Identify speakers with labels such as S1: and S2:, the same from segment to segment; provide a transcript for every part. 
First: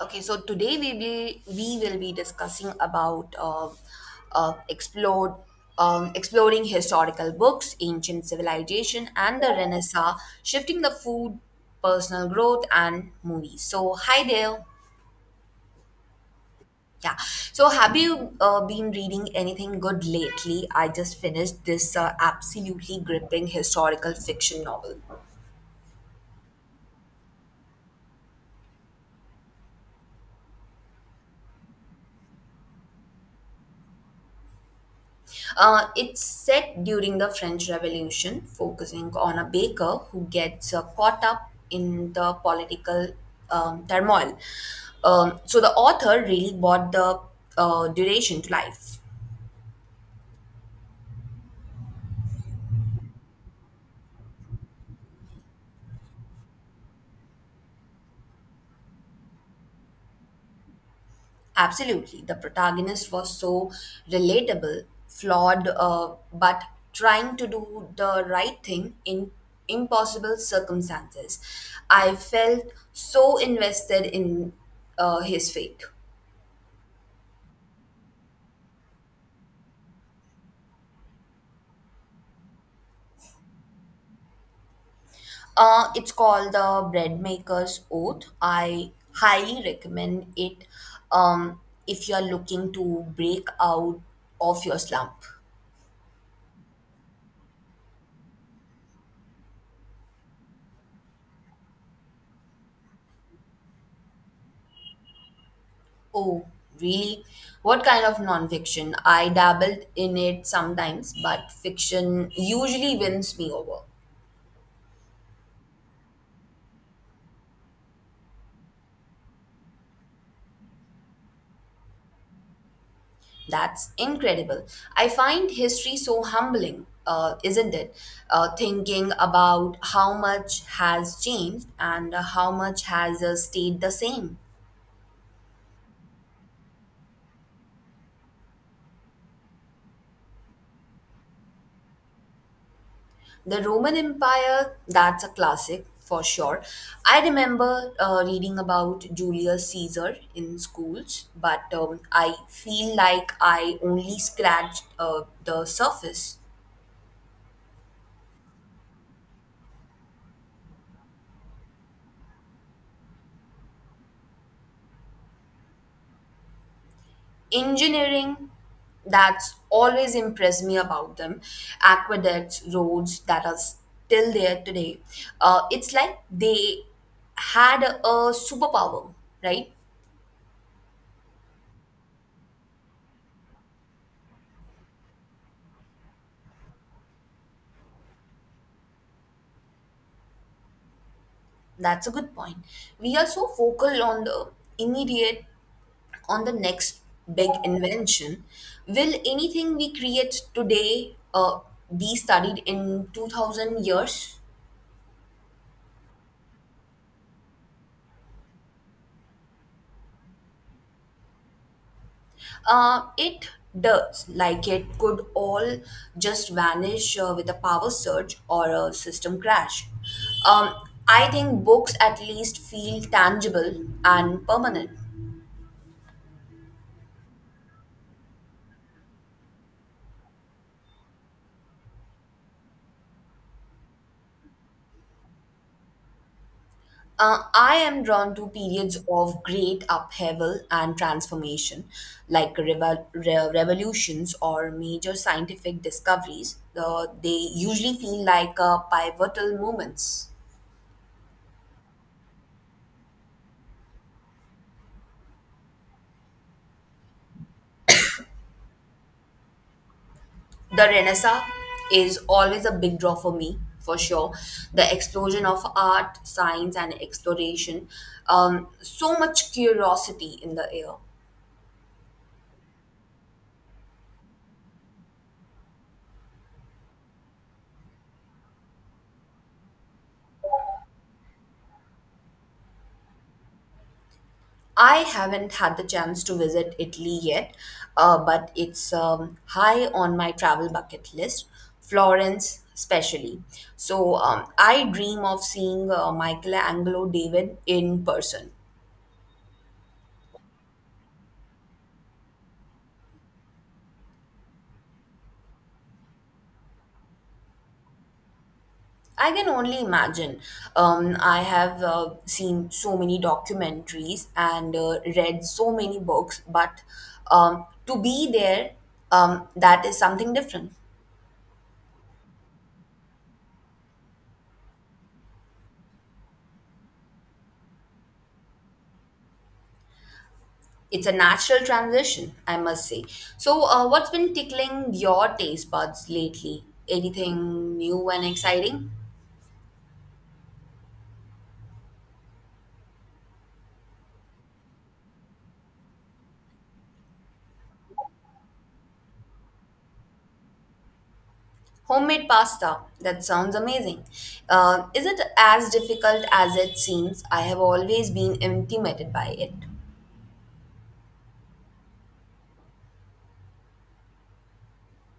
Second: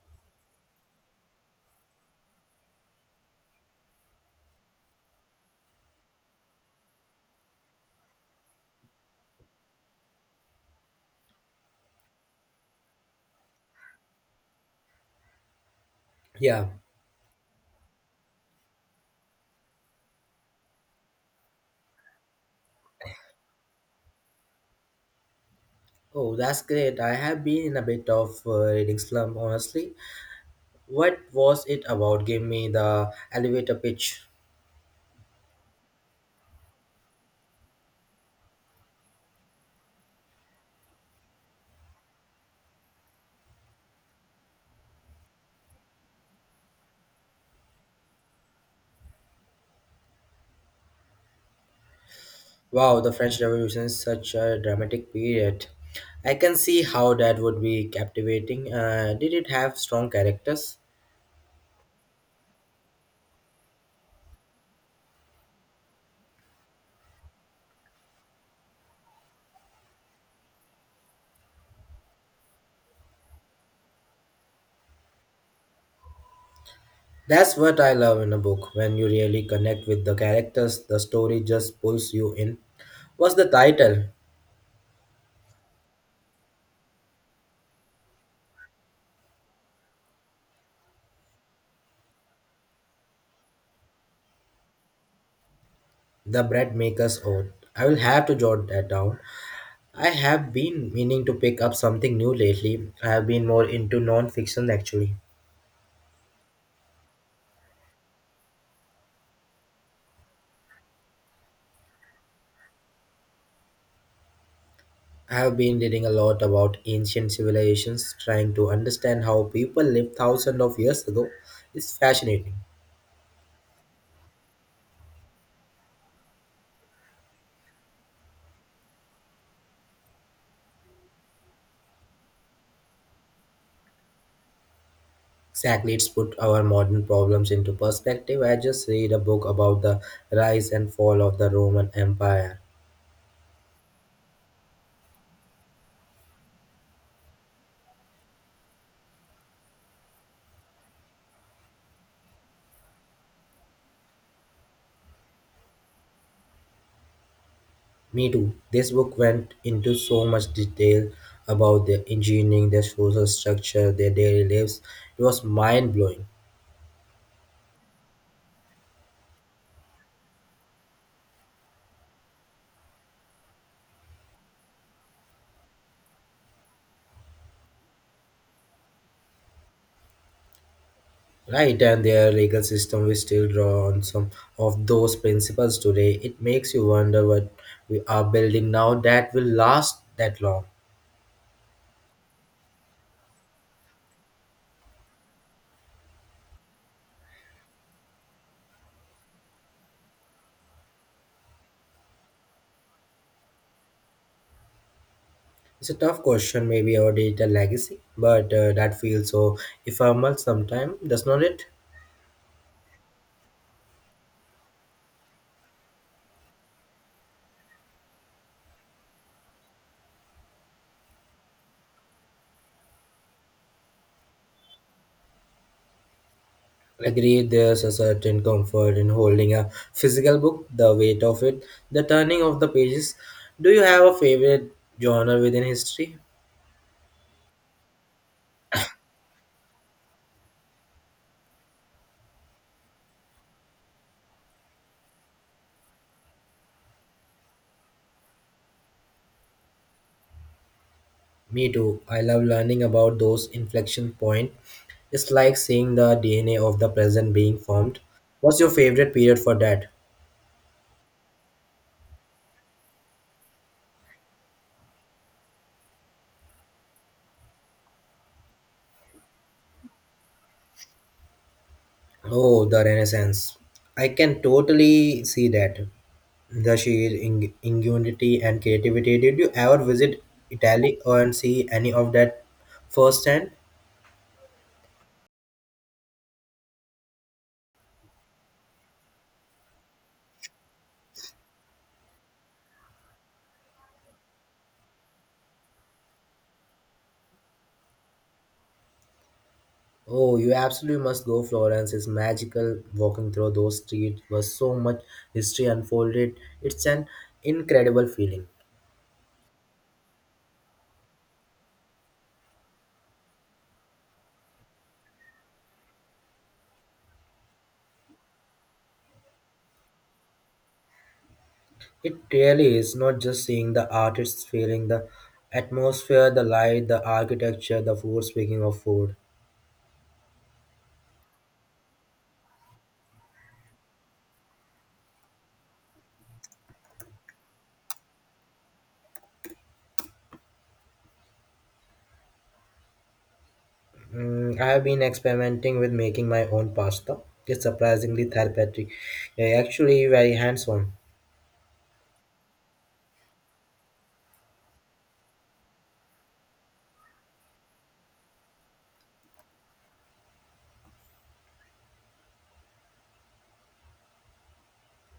S1: Okay, so today we will be discussing about explored exploring historical books, ancient civilization, and the Renaissance, shifting the food, personal growth, and movies. So hi there.
S2: Yeah.
S1: Yeah. So have you been reading anything good lately? I just finished this absolutely gripping historical fiction novel.
S2: Oh, that's great. I have been in a bit of reading slump, honestly. What was it about? Give me the elevator pitch.
S1: It's set during the French Revolution, focusing on a baker who gets caught up in the political turmoil. So the author really brought the duration to life.
S2: Wow, the French Revolution is such a dramatic period. I can see how that would be captivating. Did it have strong characters?
S1: Absolutely. The protagonist was so relatable, flawed, but trying to do the right thing in impossible circumstances. I felt so invested in his fate.
S2: That's what I love in a book. When you really connect with the characters, the story just pulls you in. What's the title?
S1: It's called The Bread Maker's Oath. I highly recommend it um, if you're looking to break out of your slump.
S2: The Bread Maker's Oath. I will have to jot that down. I have been meaning to pick up something new lately. I have been more into non-fiction actually.
S1: Oh, really? What kind of nonfiction? I dabbled in it sometimes, but fiction usually wins me over.
S2: I have been reading a lot about ancient civilizations, trying to understand how people lived thousands of years ago. It's fascinating.
S1: That's incredible. I find history so humbling, isn't it? Thinking about how much has changed and how much has stayed the same.
S2: Exactly, it's put our modern problems into perspective. I just read a book about the rise and fall of the Roman Empire.
S1: The Roman Empire, that's a classic for sure. I remember reading about Julius Caesar in schools, but I feel like I only scratched the surface.
S2: Me too. This book went into so much detail about their engineering, their social structure, their daily lives. It was mind blowing.
S1: Engineering, that's always impressed me about them. Aqueducts, roads that are still there today. It's like they had a superpower, right?
S2: Right, and their legal system we still draw on some of those principles today. It makes you wonder what we are building now that will last that long.
S1: That's a good point. We are so focal on the immediate on the next big invention. Will anything we create today be studied in 2000 years?
S2: It's a tough question, maybe our digital legacy, but that feels so ephemeral sometimes, does not it?
S1: It does, like it could all just vanish with a power surge or a system crash. Um, I think books at least feel tangible and permanent.
S2: Agree, there's a certain comfort in holding a physical book, the weight of it, the turning of the pages. Do you have a favorite genre within history?
S1: I am drawn to periods of great upheaval and transformation, like revolutions or major scientific discoveries. They usually feel like pivotal moments.
S2: Me too. I love learning about those inflection points. It's like seeing the DNA of the present being formed. What's your favorite period for that?
S1: The Renaissance is always a big draw for me, for sure. The explosion of art, science, and exploration. So much curiosity in the air.
S2: Oh, the Renaissance. I can totally see that. The sheer ingenuity and creativity. Did you ever visit Italy and see any of that firsthand?
S1: I haven't had the chance to visit Italy yet, but it's high on my travel bucket list, Florence especially. So I dream of seeing Michelangelo David in person.
S2: Oh, you absolutely must go. Florence is magical. Walking through those streets was so much history unfolded. It's an incredible feeling.
S1: I can only imagine. I have seen so many documentaries and read so many books, but to be there, that is something different.
S2: It really is not just seeing the art, it's feeling the atmosphere, the light, the architecture, the food. Speaking of food,
S1: It's a natural transition, I must say. So, what's been tickling your taste buds lately? Anything new and exciting?
S2: I have been experimenting with making my own pasta. It's surprisingly therapeutic. Yeah, actually, very hands on.
S1: Homemade pasta. That sounds amazing. Is it as difficult as it seems? I have always been intimidated by it.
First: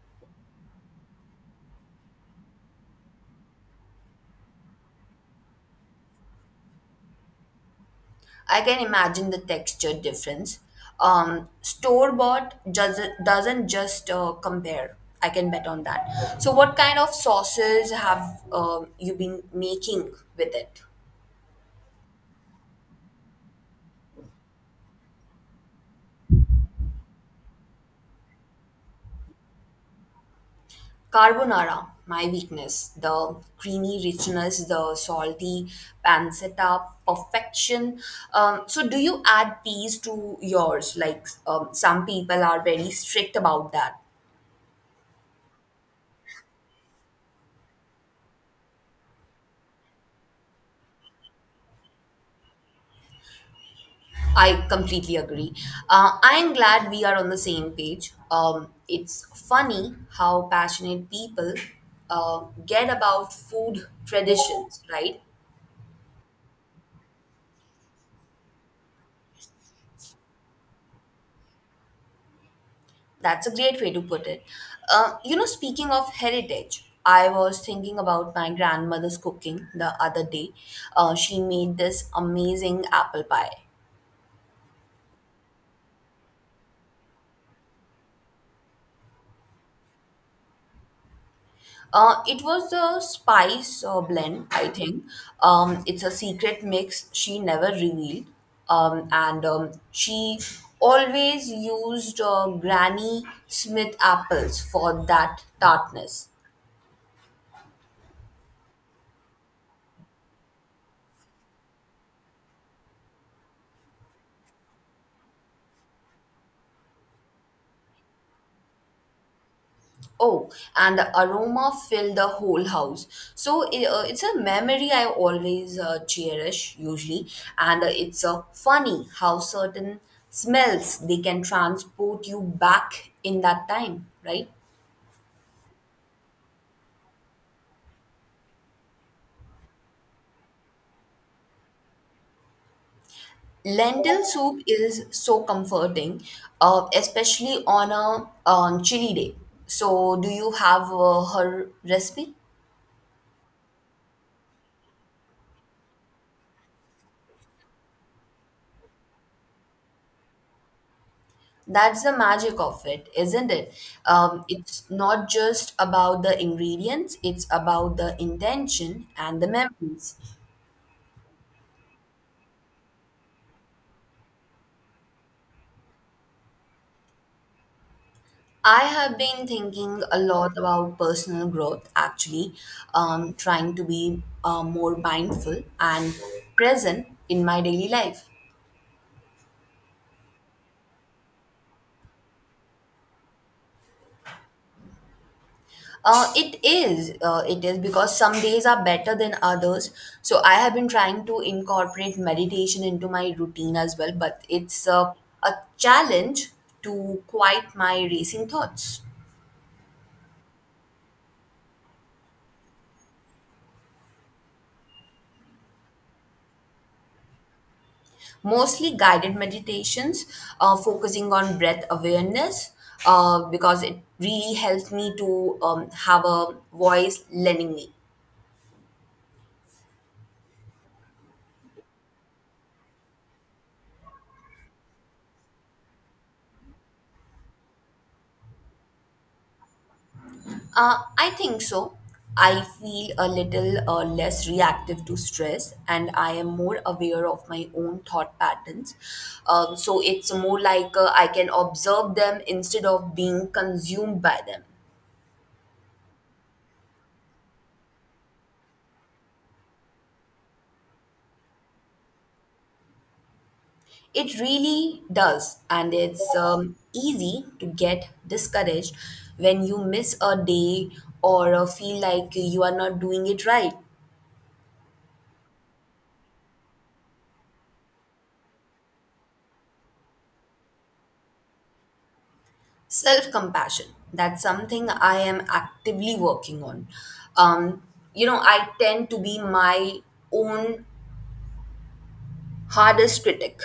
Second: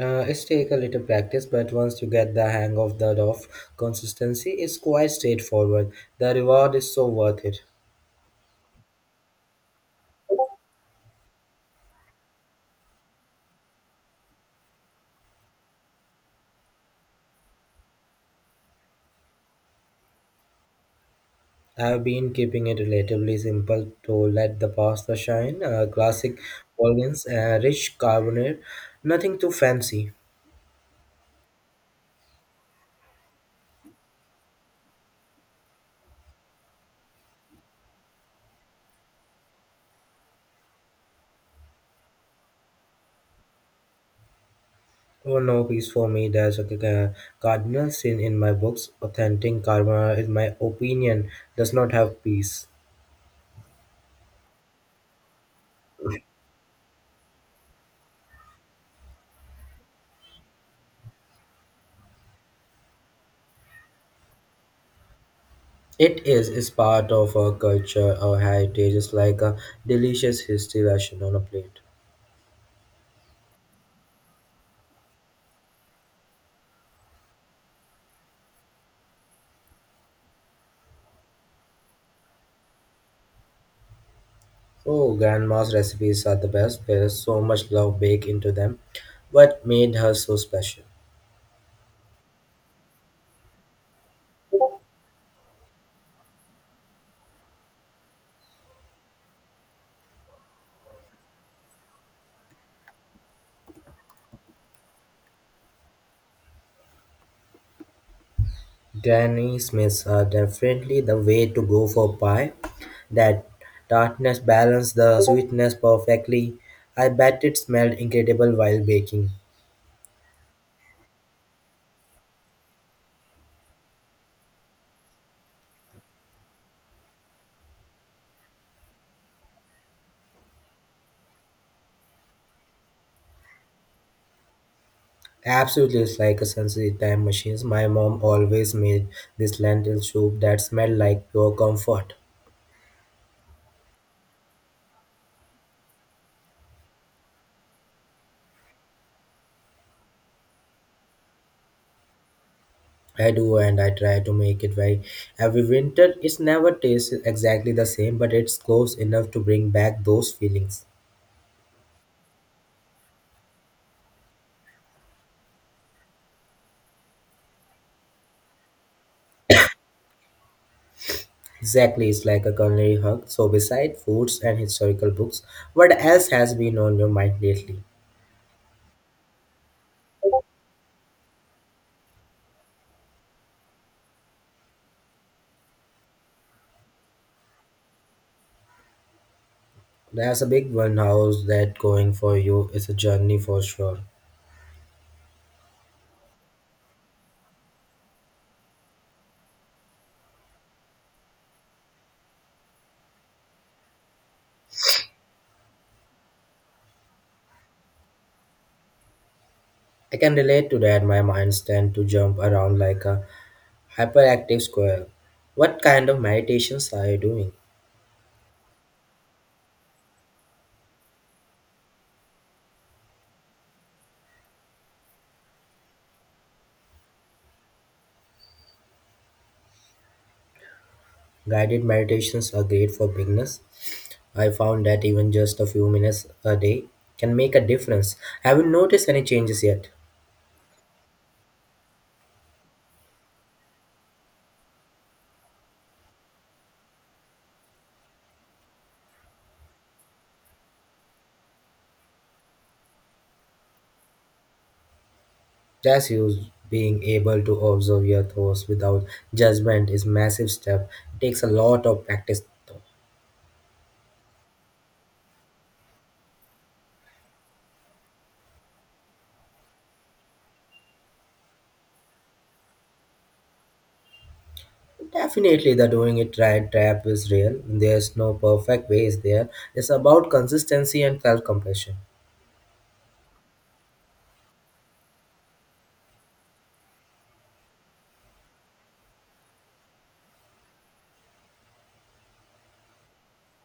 S2: It's take a little practice, but once you get the hang of the rough consistency, it's quite straightforward. The reward is so worth it.
S1: I can imagine the texture difference. Store bought doesn't just compare. I can bet on that. So, what kind of sauces have you been making with it?
S2: I've been keeping it relatively simple to let the pasta shine. Classic Bolognese, rich carbonate, nothing too fancy.
S1: Carbonara, my weakness. The creamy richness, the salty pancetta perfection. So, do you add peas to yours? Like some people are very strict about that.
S2: Oh no, piece for me. There's a uh, cardinal sin in my books. Authentic carbonara, in my opinion, does not have peace.
S1: I completely agree. I'm glad we are on the same page. It's funny how passionate people get about food traditions, right?
S2: It is part of our culture, our heritage. It's like a delicious history ration on a plate.
S1: That's a great way to put it. Speaking of heritage, I was thinking about my grandmother's cooking the other day. She made this amazing apple pie.
S2: Oh, grandma's recipes are the best. There is so much love baked into them. What made her so special?
S1: It was the spice blend, I think. It's a secret mix she never revealed. And she always used Granny Smith apples for that tartness.
S2: Granny Smiths are definitely the way to go for pie. That tartness balanced the sweetness perfectly. I bet it smelled incredible while baking.
S1: Oh, and the aroma filled the whole house. It's a memory I always cherish usually, and it's funny how certain smells they can transport you back in that time, right?
S2: Absolutely, it's like a sensory time machine. My mom always made this lentil soup that smelled like pure comfort.
S1: Lentil soup is so comforting, especially on a chilly day. So, do you have her recipe?
S2: I do, and I try to make it very every winter. It's never tastes exactly the same, but it's close enough to bring back those feelings.
S1: That's the magic of it, isn't it? It's not just about the ingredients, it's about the intention and the memories.
S2: Exactly, it's like a culinary hug. So, beside foods and historical books, what else has been on your mind lately?
S1: I have been thinking a lot about personal growth, actually, trying to be more mindful and present in my daily life.
S2: There's a big one. How's that going for you? It's a journey for sure.
S1: It is. It is because some days are better than others. So I have been trying to incorporate meditation into my routine as well, but it's a challenge to quiet my racing thoughts.
S2: I can relate to that. My mind tend to jump around like a hyperactive squirrel. What kind of meditations are you doing?
S1: Mostly guided meditations, focusing on breath awareness, because it really helps me to have a voice lending me.
S2: Guided meditations are great for beginners. I found that even just a few minutes a day can make a difference. Haven't noticed any changes yet.
S1: I think so. I feel a little less reactive to stress and I am more aware of my own thought patterns. So it's more like I can observe them instead of being consumed by them.
S2: Just Cassius being able to observe your thoughts without judgment is massive step. It takes a lot of practice though.
S1: It really does, and it's easy to get discouraged when you miss a day or feel like you are not doing it right.
S2: Definitely the doing it right trap is real. There's no perfect way. Is there. It's about consistency and self-compassion.
S1: Self compassion. That's something I am actively working on. Um, you know, I tend to be my own hardest critic.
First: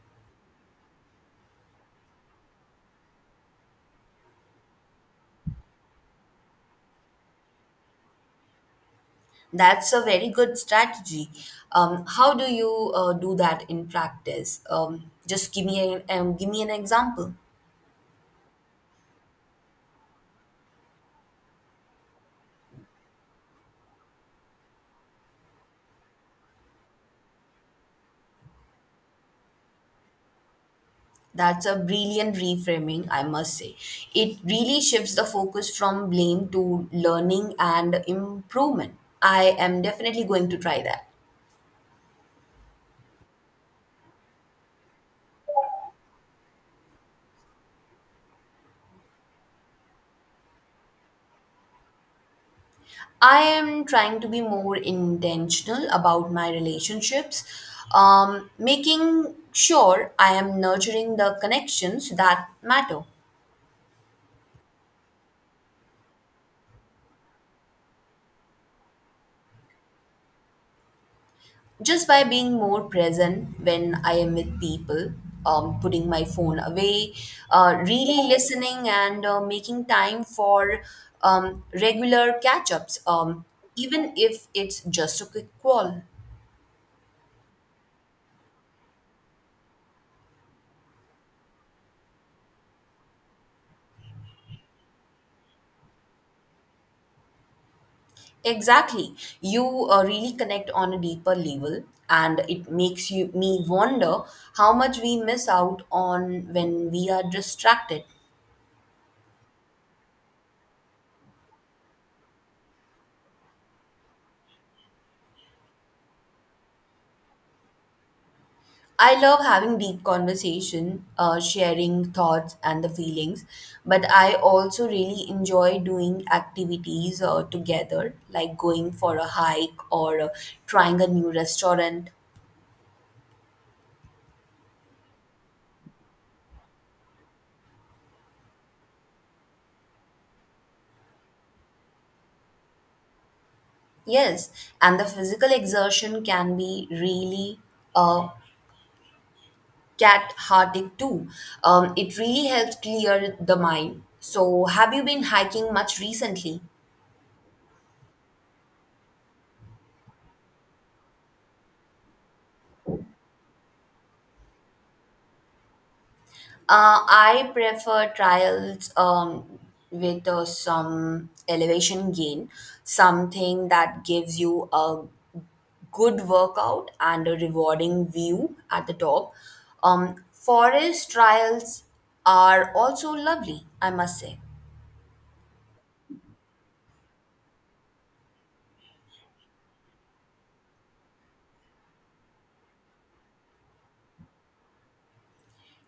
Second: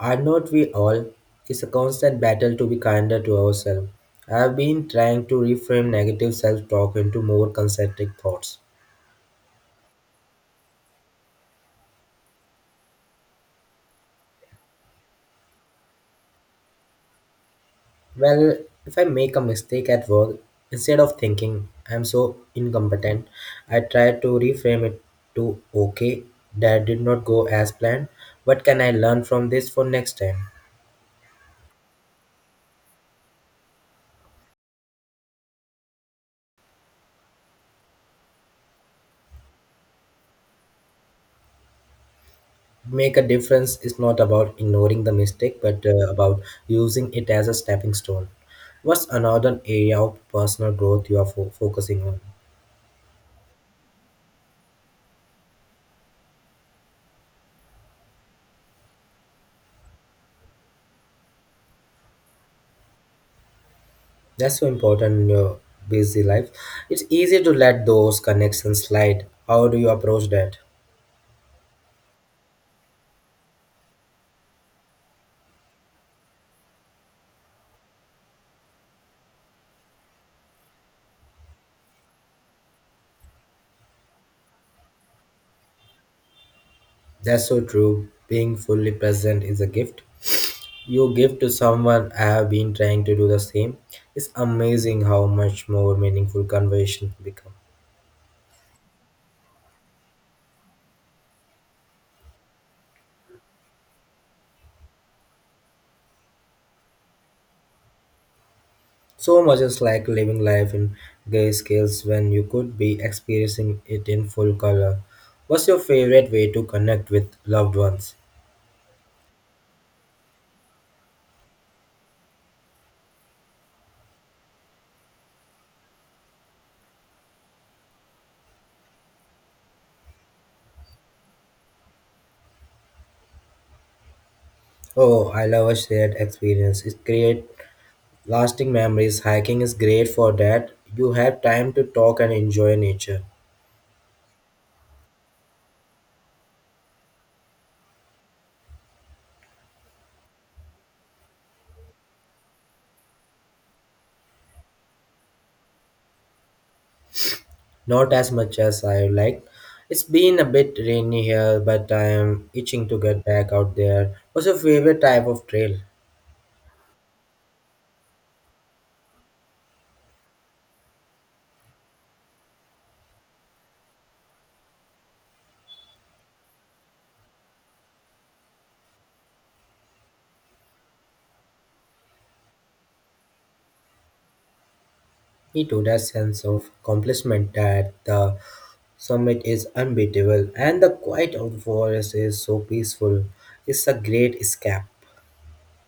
S2: Are not we all? It's a constant battle to be kinder to ourselves. I've been trying to reframe negative self-talk into more constructive thoughts.
S1: That's a very good strategy. How do you do that in practice? Just give me an example.
S2: Well, if I make a mistake at work, instead of thinking I'm so incompetent, I try to reframe it to okay, that did not go as planned. What can I learn from this for next time?
S1: That's a brilliant reframing, I must say. It really shifts the focus from blame to learning and improvement. I am definitely going to try that.
S2: Make a difference is not about ignoring the mistake, but about using it as a stepping stone. What's another area of personal growth you are focusing on?
S1: I am trying to be more intentional about my relationships, making sure I am nurturing the connections that matter.
S2: That's so important in your busy life. It's easy to let those connections slide. How do you approach that?
S1: Just by being more present when I am with people, putting my phone away, really listening, and making time for regular catch ups, even if it's just a quick call.
S2: That's so true. Being fully present is a gift. You give to someone, I have been trying to do the same. It's amazing how much more meaningful conversations become.
S1: Exactly. You really connect on a deeper level, and it makes you me wonder how much we miss out on when we are distracted.
S2: So much is like living life in gray scales when you could be experiencing it in full color. What's your favorite way to connect with loved ones?
S1: I love having deep conversation, sharing thoughts and the feelings, but I also really enjoy doing activities together, like going for a hike or trying a new restaurant.
S2: Oh, I love a shared experience. It creates lasting memories. Hiking is great for that. You have time to talk and enjoy nature.
S1: Yes, and the physical exertion can be really uh, cat harding too. It really helps clear the mind. So, have you been hiking much recently?
S2: Not as much as I liked. It's been a bit rainy here, but I am itching to get back out there. What's your favorite type of trail?
S1: I prefer trials with some elevation gain, something that gives you a good workout and a rewarding view at the top. Forest trials are also lovely, I must say.
S2: Me too, that sense of accomplishment that the summit is unbeatable and the quiet of the forest is so peaceful. It's a great escape.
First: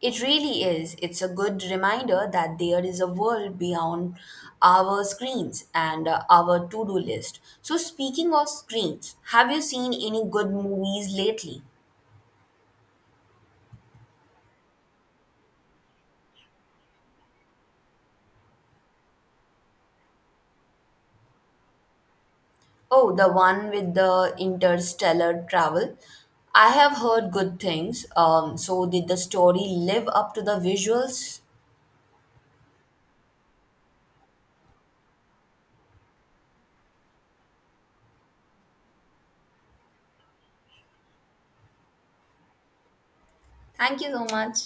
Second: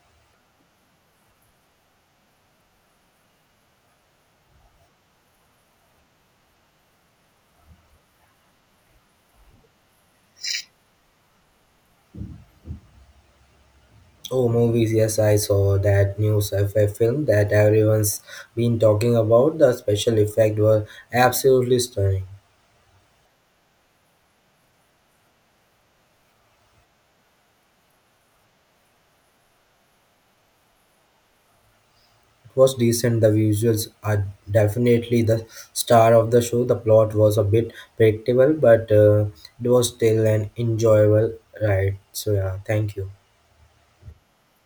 S1: It really is. It's a good reminder that there is a world beyond our screens and our to do list. So, speaking of screens, have you seen any good movies lately?
S2: Oh, movies, yes, I saw that new sci-fi film that everyone's been talking about. The special effects were absolutely stunning.
S1: Oh, the one with the interstellar travel. I have heard good things. So, did the story live up to the visuals?
S2: It was decent. The visuals are definitely the star of the show. The plot was a bit predictable, but it was still an enjoyable ride. So yeah, thank you.
S1: Thank you so much.